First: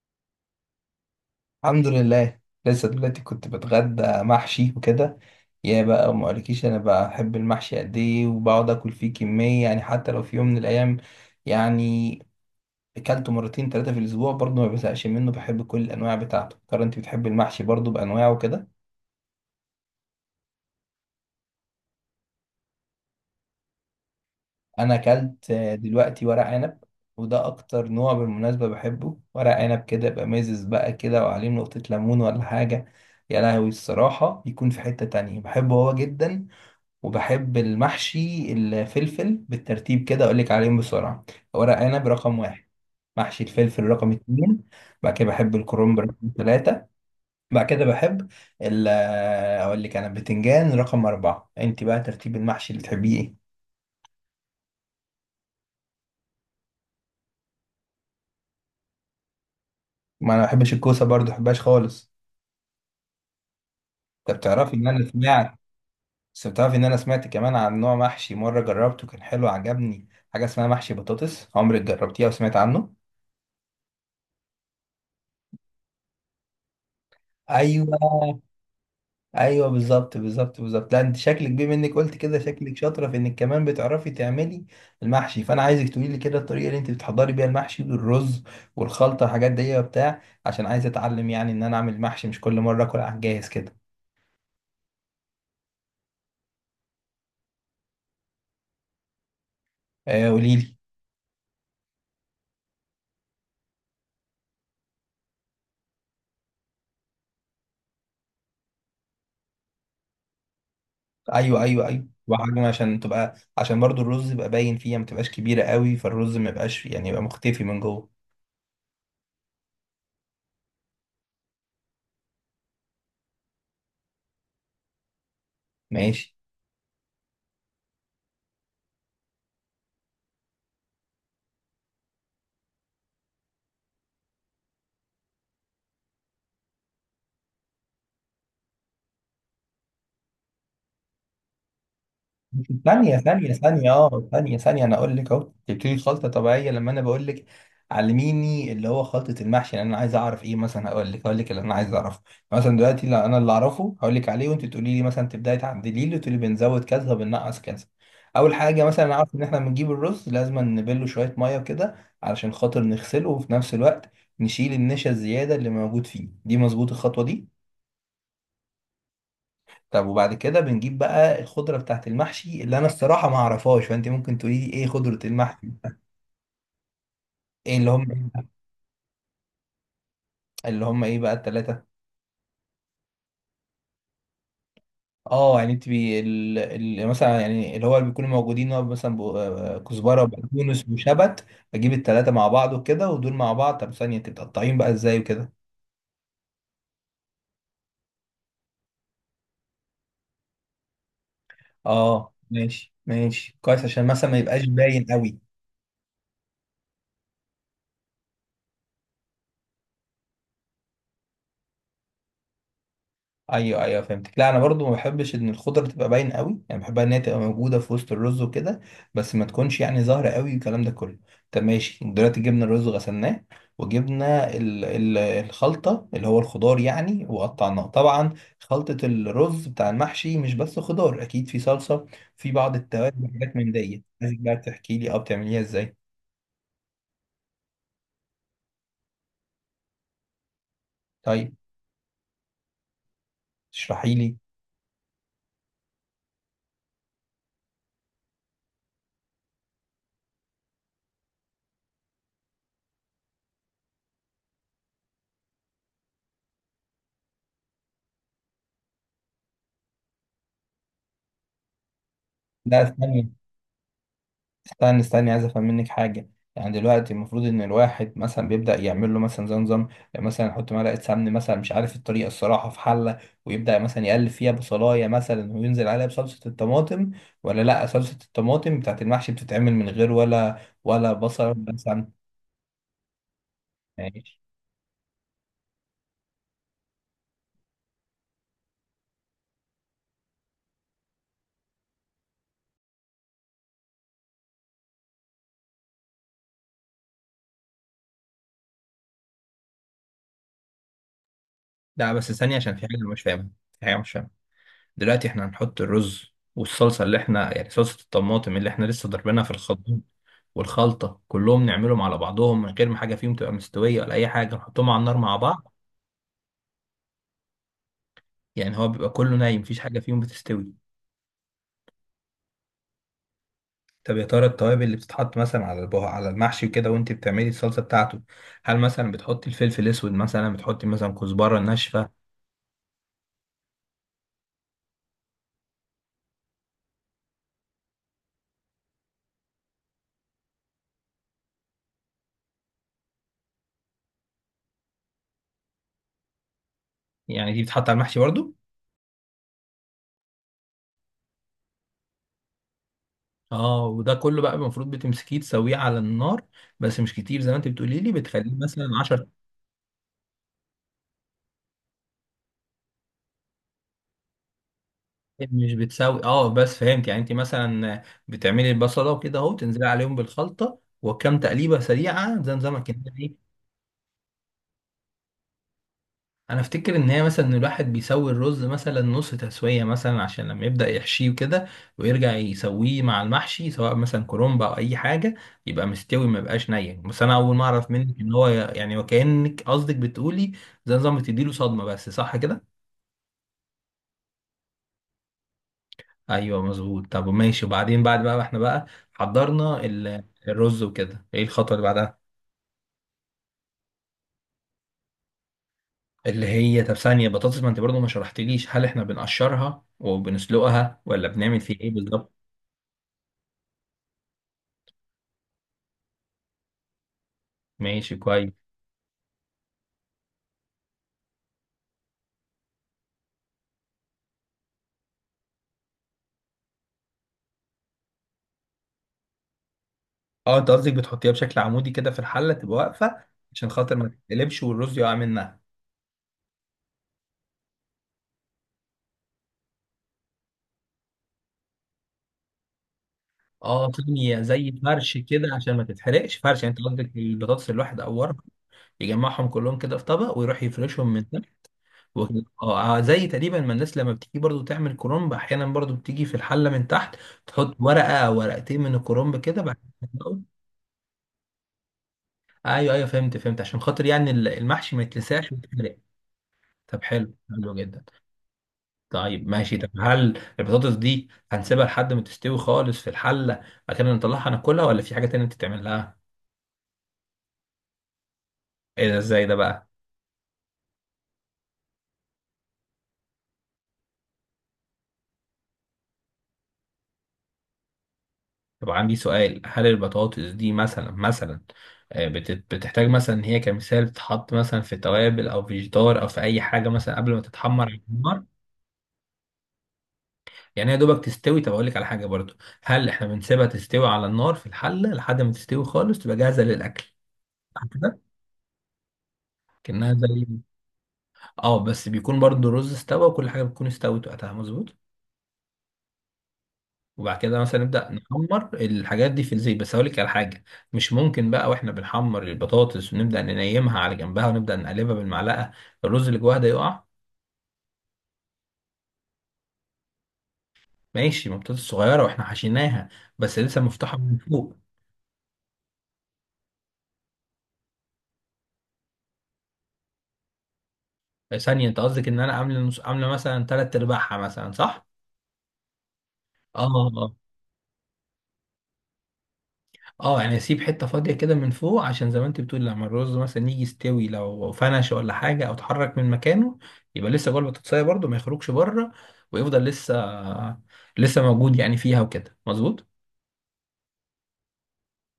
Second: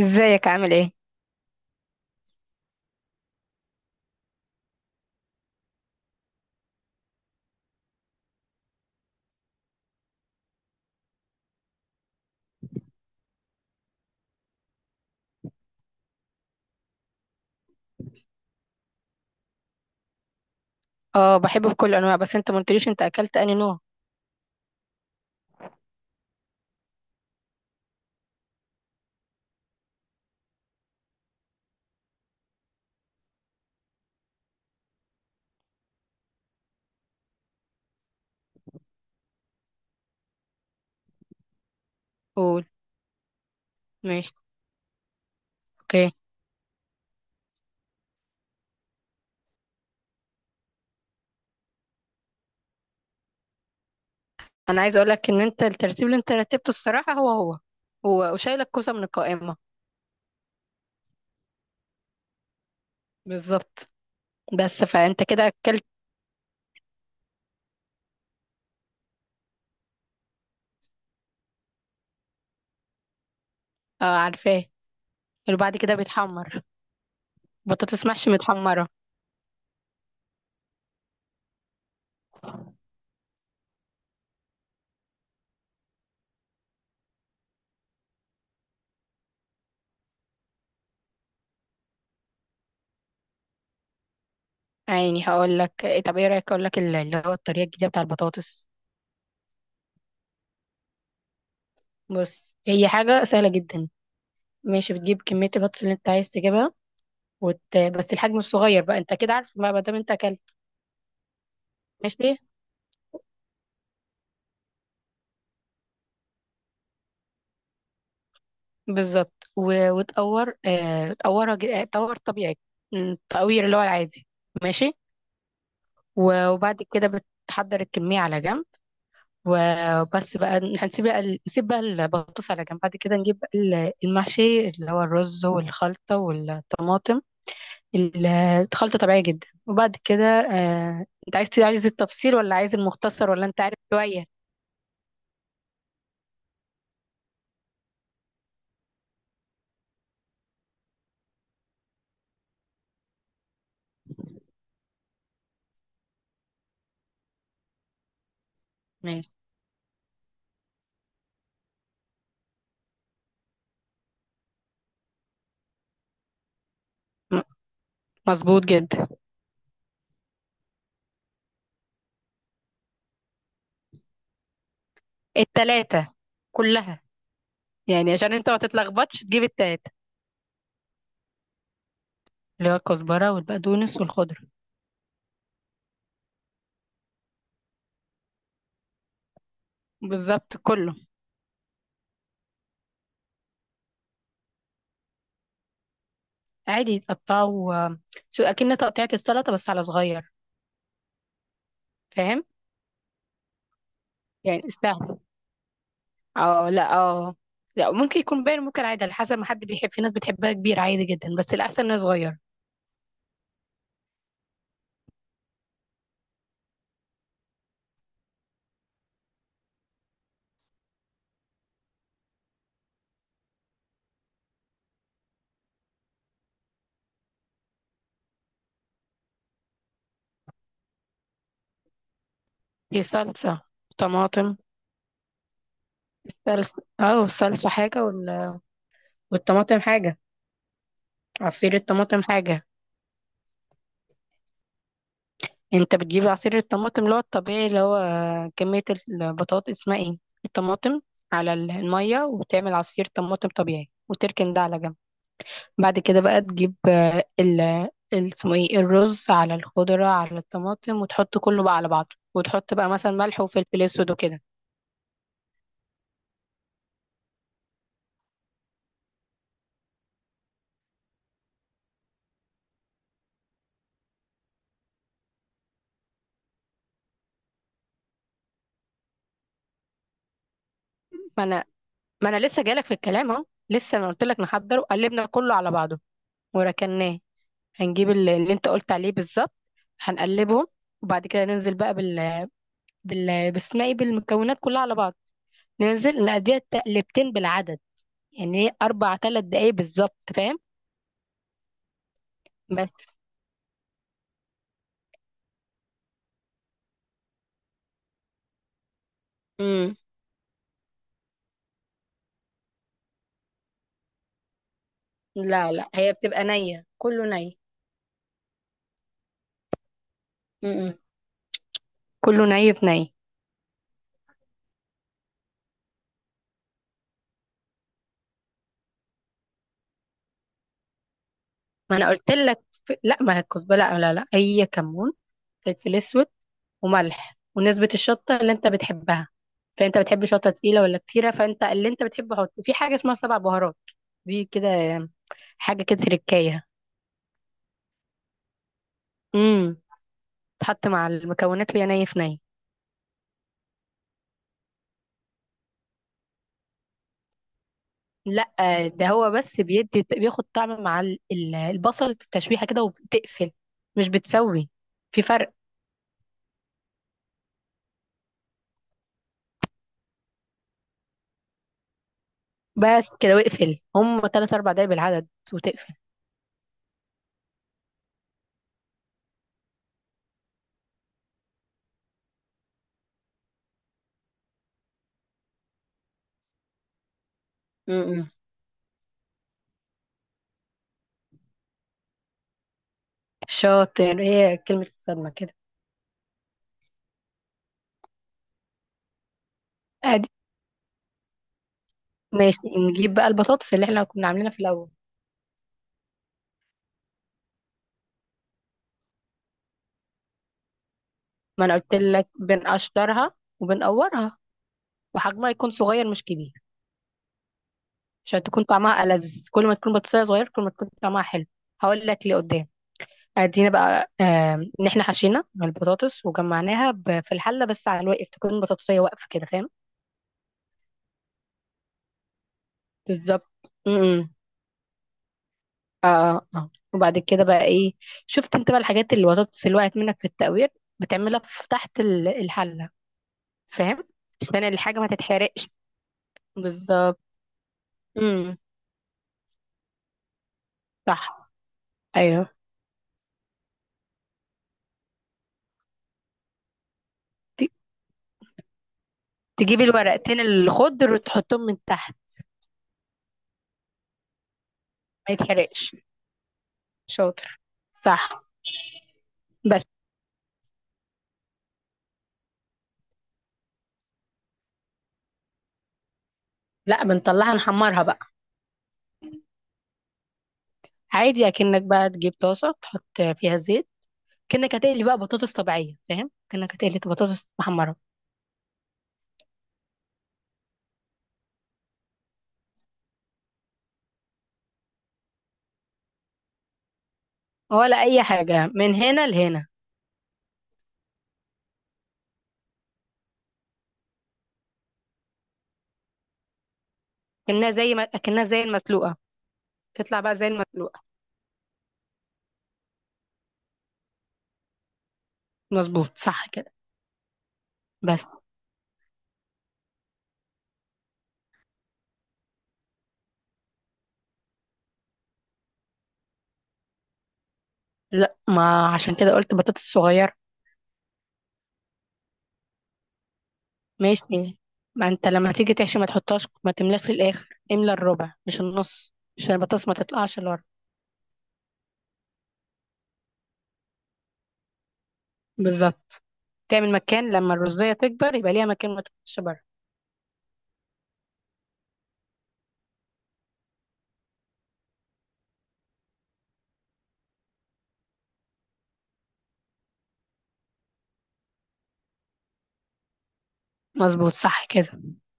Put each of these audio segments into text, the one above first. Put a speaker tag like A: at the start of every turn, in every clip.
A: ازيك عامل ايه؟
B: الحمد لله. لسه دلوقتي كنت بتغدى محشي وكده. يا بقى ما اقولكيش انا بحب المحشي قد ايه وبقعد اكل فيه كميه، يعني حتى لو في يوم من الايام يعني اكلته مرتين ثلاثه في الاسبوع برضه ما بزهقش منه، بحب كل الانواع بتاعته. ترى انت بتحبي المحشي برضه بانواعه كده؟
A: اه، بحب بكل انواع، بس انت ما قلتليش انت اكلت انهي نوع؟
B: انا اكلت دلوقتي ورق عنب، وده اكتر نوع بالمناسبه بحبه، ورق عنب كده يبقى مزز بقى كده وعليه نقطه ليمون ولا حاجه، يا لهوي الصراحه. يكون في حته تانية بحبه هو جدا، وبحب المحشي الفلفل. بالترتيب كده اقول لك عليهم بسرعه: ورق عنب رقم واحد،
A: قول.
B: محشي الفلفل رقم
A: ماشي.
B: اتنين، بعد كده بحب الكرنب
A: اوكي.
B: رقم ثلاثة، بعد كده بحب ال آه، اقول لك، انا البتنجان رقم أربعة. انت بقى ترتيب المحشي اللي بتحبيه ايه؟
A: انا عايزه اقول لك ان انت الترتيب اللي انت رتبته الصراحه هو هو. هو وشايل الكوسه من القائمه.
B: ما انا ما بحبش الكوسة برضه، ما بحبهاش خالص.
A: بالظبط.
B: انت بتعرفي
A: بس
B: ان انا
A: فانت كده
B: سمعت،
A: اكلت.
B: بس بتعرفي ان انا سمعت كمان عن نوع محشي مرة جربته كان حلو عجبني، حاجة اسمها محشي بطاطس، عمرك جربتيها وسمعت عنه؟
A: اه، عارفاه. اللي بعد كده بيتحمر.
B: ايوه
A: بطاطس محشي متحمره.
B: ايوه، بالظبط بالظبط بالظبط. لا انت شكلك، بما انك قلت كده، شكلك شاطره في انك كمان بتعرفي تعملي المحشي، فانا عايزك تقولي لي كده الطريقه اللي انت بتحضري بيها المحشي والرز والخلطه والحاجات دي وبتاع، عشان عايز اتعلم يعني ان انا اعمل محشي، مش كل مره اكل على الجاهز كده.
A: عيني هقول لك. طب ايه رايك اقول لك اللي هو الطريقه الجديده بتاع البطاطس.
B: قولي لي.
A: بص، هي حاجة سهلة جدا. ماشي. بتجيب كمية البطاطس اللي انت عايز تجيبها. بس الحجم الصغير بقى، انت كده عارف بقى ما دام انت اكلت.
B: ايوه ايوه ايوه،
A: ماشي.
B: وحجم عشان تبقى، عشان برضو الرز يبقى باين فيها، ما تبقاش كبيره قوي فالرز ما يبقاش يعني يبقى مختفي من جوه.
A: بالظبط. وتقور، تقورها، تقور طبيعي. التقوير اللي هو العادي. ماشي.
B: ماشي.
A: وبعد كده بتحضر الكمية على جنب. وبس بقى، نسيب بقى البطاطس على جنب. بعد كده نجيب بقى المحشي اللي هو الرز والخلطة والطماطم. ال- الخلطة طبيعية جدا. وبعد كده، انت عايز التفصيل، ولا عايز
B: ثانية
A: المختصر، ولا
B: ثانية
A: انت عارف
B: ثانية،
A: شوية؟
B: اه ثانية ثانية، انا اقول لك. اهو تبتدي خلطة طبيعية لما انا بقول لك علميني اللي هو خلطة المحشي، لان انا عايز اعرف ايه مثلا. اقول لك اللي انا عايز اعرفه. مثلا دلوقتي لا، انا اللي اعرفه هقول لك عليه وانت تقولي لي مثلا، تبداي تعدلي لي وتقولي بنزود كذا وبننقص كذا. اول حاجة مثلا
A: ماشي.
B: اعرف ان احنا بنجيب الرز، لازم نبله شوية مية كده علشان خاطر نغسله وفي نفس الوقت نشيل النشا الزيادة اللي موجود فيه دي. مظبوط الخطوة
A: م-
B: دي؟
A: مظبوط جدا.
B: طب وبعد كده بنجيب بقى الخضرة بتاعت المحشي، اللي أنا الصراحة ما أعرفهاش، فأنت ممكن تقولي لي إيه خضرة المحشي؟
A: التلاتة كلها.
B: إيه اللي
A: يعني
B: هم؟
A: عشان انت ما تتلخبطش تجيب التلاتة.
B: اللي هم إيه بقى التلاتة؟
A: اللي هو الكزبرة والبقدونس والخضرة.
B: آه يعني أنت مثلا يعني اللي هو اللي بيكونوا موجودين هو مثلا ب... آه، كزبرة
A: بالظبط،
B: وبقدونس
A: كله.
B: وشبت. بجيب التلاتة مع بعض وكده ودول مع بعض. طب ثانية، أنت بتقطعين بقى إزاي وكده؟
A: عادي تقطعه، شو اكن تقطيعة السلطة، بس على صغير.
B: آه
A: فاهم.
B: ماشي ماشي، كويس، عشان مثلا ما يبقاش
A: يعني
B: باين
A: سهل.
B: قوي.
A: اه، لا، اه. لا، ممكن يكون باين، ممكن عادي على حسب ما حد بيحب. في ناس بتحبها كبير، عادي جدا، بس الأحسن انه صغير.
B: ايوه ايوه فهمتك، لا انا برضو ما بحبش ان الخضره تبقى باين قوي، يعني بحبها ان هي تبقى موجوده في وسط الرز وكده، بس ما تكونش يعني ظاهره قوي، الكلام ده كله. طب ماشي، دلوقتي جبنا الرز غسلناه، وجبنا ال الخلطه اللي هو الخضار يعني، وقطعناه طبعا. خلطه الرز بتاع المحشي مش بس خضار، اكيد في صلصه، في بعض
A: في
B: التوابل وحاجات
A: صلصة
B: من دي، عايزك بقى
A: طماطم.
B: تحكي لي اه بتعمليها ازاي.
A: الصلصة حاجة، والطماطم حاجة.
B: طيب
A: عصير الطماطم حاجة.
B: اشرحي لي.
A: انت بتجيب عصير الطماطم اللي هو الطبيعي، اللي هو كمية البطاطس، اسمها ايه، الطماطم على المية، وتعمل عصير طماطم طبيعي وتركن ده على جنب. بعد كده بقى تجيب، اسمه ايه، الرز على الخضرة على الطماطم، وتحط كله بقى على بعضه، وتحط
B: لا
A: بقى مثلا
B: استني
A: ملح وفلفل اسود وكده.
B: استنى استنى، عايز افهم منك حاجه. يعني دلوقتي المفروض ان الواحد مثلا بيبدا يعمل له مثلا زي نظام، يعني مثلا يحط معلقه سمن مثلا، مش عارف الطريقه الصراحه، في حله، ويبدا مثلا يقلب فيها بصلايه مثلا وينزل عليها بصلصه الطماطم، ولا لا، صلصه الطماطم بتاعت المحشي بتتعمل من غير ولا
A: ما
B: بصل
A: انا
B: ولا سمن؟
A: ما انا لسه جالك في الكلام اهو، لسه ما قلت
B: ماشي.
A: لك. نحضره، قلبنا كله على بعضه وركناه. هنجيب اللي انت قلت عليه بالظبط، هنقلبهم. وبعد كده ننزل بقى بال، باسمها ايه، بالمكونات كلها على بعض. ننزل نقضيها تقلبتين بالعدد. يعني ايه 4 3 دقايق بالظبط، فاهم؟
B: لا بس ثانيه، عشان في
A: بس.
B: حاجه أنا مش فاهمها، في حاجه مش فاهمها. دلوقتي احنا هنحط الرز والصلصة اللي احنا، يعني صلصة الطماطم اللي احنا لسه ضاربينها في الخلاط،
A: امم.
B: والخلطة، كلهم نعملهم على بعضهم من غير ما حاجة فيهم تبقى مستوية ولا أي حاجة، نحطهم على النار مع بعض؟
A: لا لا، هي بتبقى نية، كله ني.
B: يعني هو بيبقى كله نايم، مفيش حاجة فيهم بتستوي؟
A: امم. كله ني في ني.
B: طب يا ترى التوابل اللي بتتحط مثلا على على المحشي وكده، وانت بتعملي الصلصة بتاعته، هل مثلا بتحطي الفلفل الأسود، مثلا بتحطي مثلا كزبرة
A: ما انا
B: ناشفة؟
A: قلت لك، لا، ما هي الكزبره، لا لا لا، هي كمون، فلفل اسود، وملح، ونسبة الشطة اللي انت بتحبها. فانت بتحب شطة تقيلة ولا كتيرة؟ فانت اللي انت بتحبه حط. في حاجة اسمها سبع بهارات، دي كده حاجة كده تركاية.
B: يعني دي بتتحط على المحشي برضو؟
A: امم. تحط مع المكونات وهي ني في ني.
B: اه. وده كله بقى المفروض بتمسكيه تسويه على النار، بس مش كتير زي ما انت بتقولي لي،
A: لا،
B: بتخليه مثلا
A: ده
B: 10؟
A: هو بس بيدي، بياخد طعم مع البصل بالتشويحة كده وبتقفل. مش بتسوي، في فرق.
B: مش بتساوي، اه بس فهمت. يعني انت مثلا بتعملي البصله وكده، اهو تنزلي عليهم بالخلطه وكم تقليبه سريعه زي نظامك انت،
A: بس كده
B: ايه؟
A: واقفل هم 3 4 دقايق بالعدد وتقفل.
B: انا افتكر ان هي مثلا، إن الواحد بيسوي الرز مثلا نص تسويه مثلا، عشان لما يبدا يحشيه كده ويرجع يسويه مع المحشي سواء مثلا كرنب او اي حاجه يبقى مستوي، ما يبقاش ني. بس انا اول ما اعرف منك
A: امم.
B: ان هو يعني، وكانك قصدك بتقولي زي نظام بتديله صدمه بس، صح كده؟
A: شاطر، هي كلمة الصدمة كده.
B: ايوه مظبوط. طب ماشي. وبعدين بعد بقى ما احنا بقى حضرنا
A: ادي.
B: الرز وكده، ايه الخطوه اللي بعدها؟
A: ماشي، نجيب بقى البطاطس اللي احنا كنا عاملينها في الأول.
B: اللي هي، طب ثانيه، بطاطس ما انت برضو ما شرحتليش هل احنا بنقشرها وبنسلقها ولا بنعمل
A: ما أنا
B: فيه ايه
A: قلت لك
B: بالظبط؟
A: بنقشرها وبنقورها، وحجمها يكون صغير مش كبير.
B: ماشي
A: عشان
B: كويس.
A: تكون طعمها ألذ، كل ما تكون بطيخة صغير كل ما تكون طعمها حلو. هقول لك لقدام. ادينا بقى، ان احنا حشينا من البطاطس وجمعناها في الحله، بس على الواقف تكون بطاطسيه واقفه كده، فاهم؟
B: اه انت قصدك بتحطيها بشكل عمودي كده في الحله تبقى واقفه، عشان
A: بالظبط.
B: خاطر ما
A: امم.
B: تتقلبش والرز يقع منها.
A: اه، اه، آه. وبعد كده بقى ايه؟ شفت انت بقى الحاجات، اللي البطاطس اللي وقعت منك في التقوير، بتعملها في تحت الحله.
B: اه
A: فاهم.
B: ثانيه،
A: عشان
B: زي
A: الحاجه ما
B: فرش كده
A: تتحرقش.
B: عشان ما تتحرقش؟ فرش يعني انت قصدك
A: بالظبط.
B: البطاطس الواحد او ورق،
A: امم.
B: يجمعهم كلهم كده في طبق ويروح يفرشهم من
A: صح. ايوه.
B: زي تقريبا ما الناس لما بتيجي برضو تعمل كرنب، احيانا برضو بتيجي في الحله من تحت
A: ت-
B: تحط ورقه أو ورقتين من الكرنب كده بعد
A: تجيب
B: كده
A: الورقتين الخضر وتحطهم من تحت.
B: ايوه ايوه فهمت فهمت، عشان خاطر يعني المحشي ما
A: ما
B: يتلسعش
A: يتحرقش.
B: ويتحرق. طب حلو
A: شاطر.
B: حلو جدا.
A: صح.
B: طيب ماشي،
A: بس.
B: طب هل البطاطس دي هنسيبها لحد ما تستوي خالص في الحله، بعد كده نطلعها ناكلها ولا في حاجه تانية بتتعمل لها؟
A: لا، بنطلعها نحمرها بقى.
B: ايه ده، ازاي ده بقى؟
A: عادي، اكنك بقى تجيب طاسه تحط فيها زيت، كأنك هتقلي بقى بطاطس طبيعيه، فاهم، كأنك هتقلي بطاطس محمره.
B: طب عندي سؤال، هل البطاطس دي مثلا مثلا، بتحتاج مثلا ان هي كمثال تتحط مثلا في توابل او في جدار او في اي حاجه مثلا قبل ما تتحمر
A: ولا
B: على
A: اي
B: النار؟
A: حاجه من هنا لهنا.
B: يعني هي دوبك تستوي. طب اقول لك على حاجه برضو، هل احنا بنسيبها تستوي على النار في الحله لحد ما تستوي خالص تبقى جاهزه للاكل؟
A: كأنها
B: صح
A: زي ما
B: كده.
A: كأنها زي المسلوقه.
B: كانها
A: تطلع بقى
B: زي.
A: زي المسلوقه.
B: اه بس بيكون برضو الرز استوى وكل حاجه بتكون استوت وقتها، مظبوط.
A: مظبوط صح كده.
B: وبعد كده مثلا نبدأ
A: بس.
B: نحمر الحاجات دي في الزيت. بس هقول لك على حاجة، مش ممكن بقى واحنا بنحمر البطاطس ونبدأ ننيمها على جنبها ونبدأ نقلبها بالمعلقة، الرز اللي جواها ده يقع؟
A: لا، ما عشان كده قلت بطاطس صغيره.
B: ماشي، ما البطاطس صغيرة واحنا حشيناها، بس لسه مفتوحة من
A: ماشي.
B: فوق.
A: ما انت لما تيجي تحشي، ما تحطهاش، ما تملاش للاخر، املى الربع مش النص، عشان البطاطس ما تطلعش لورا.
B: ثانية، انت قصدك ان انا عامل نص، عاملة مثلا تلات ارباعها مثلا، صح؟
A: بالظبط.
B: اه.
A: تعمل مكان
B: آه.
A: لما الرزية تكبر، يبقى ليها مكان، ما تكونش بره.
B: اه يعني اسيب حته فاضيه كده من فوق، عشان زي ما انت بتقول لما الرز مثلا يجي يستوي، لو فنش ولا حاجه او اتحرك من مكانه يبقى لسه جوه البطاطسايه برده، ما يخرجش بره ويفضل لسه موجود يعني فيها وكده، مظبوط.
A: مظبوط صح كده.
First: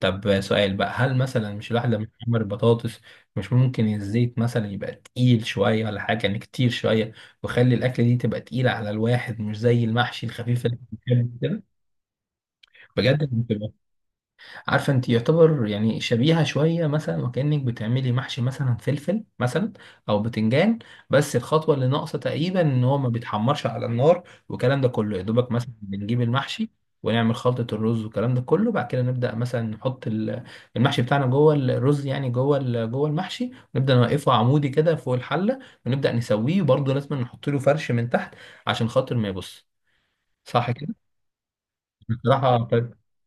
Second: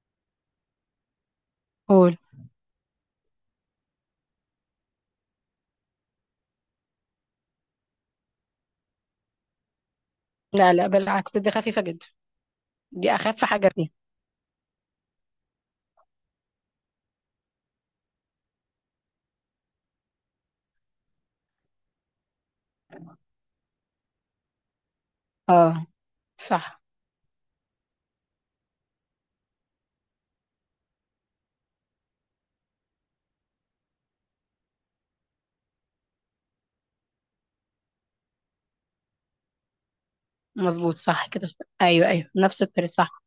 B: طب سؤال بقى، هل مثلا مش الواحد لما
A: قول.
B: يحمر البطاطس، مش ممكن الزيت مثلا يبقى تقيل شويه ولا حاجه، يعني كتير شويه، ويخلي الاكله دي تبقى تقيله على الواحد، مش زي المحشي الخفيف
A: لا
B: اللي
A: لا،
B: بنحبه
A: بالعكس، دي
B: كده؟
A: خفيفة جدا. دي
B: بجد؟
A: أخف حاجة فيها.
B: عارفة انت، يعتبر يعني شبيهة شوية، مثلا وكأنك بتعملي محشي مثلا فلفل مثلا او بتنجان، بس الخطوة اللي ناقصة تقريبا ان هو ما بيتحمرش على النار والكلام ده كله. يا دوبك مثلا
A: اه،
B: بنجيب المحشي
A: صح.
B: ونعمل خلطة الرز والكلام ده كله، بعد كده نبدأ مثلا نحط المحشي بتاعنا جوه الرز، يعني جوه جوه المحشي، ونبدأ نوقفه عمودي كده فوق الحلة ونبدأ نسويه، وبرضه لازم نحط له فرش من تحت عشان خاطر ما يبص، صح كده؟
A: مظبوط صح كده. أيوه أيوه، نفس
B: بصراحة
A: الطريقة صح.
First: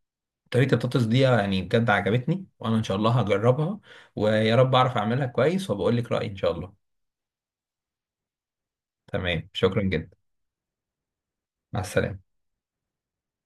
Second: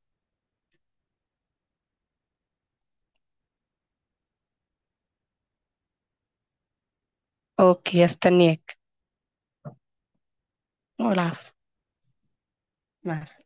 B: طريقة البطاطس دي يعني بجد عجبتني، وانا ان شاء الله هجربها ويا رب اعرف اعملها كويس، وبقول لك رأيي ان شاء الله.
A: أوكي، استنيك.
B: تمام، شكرا جدا.
A: والعفو.
B: مع السلامة.
A: مع السلامة.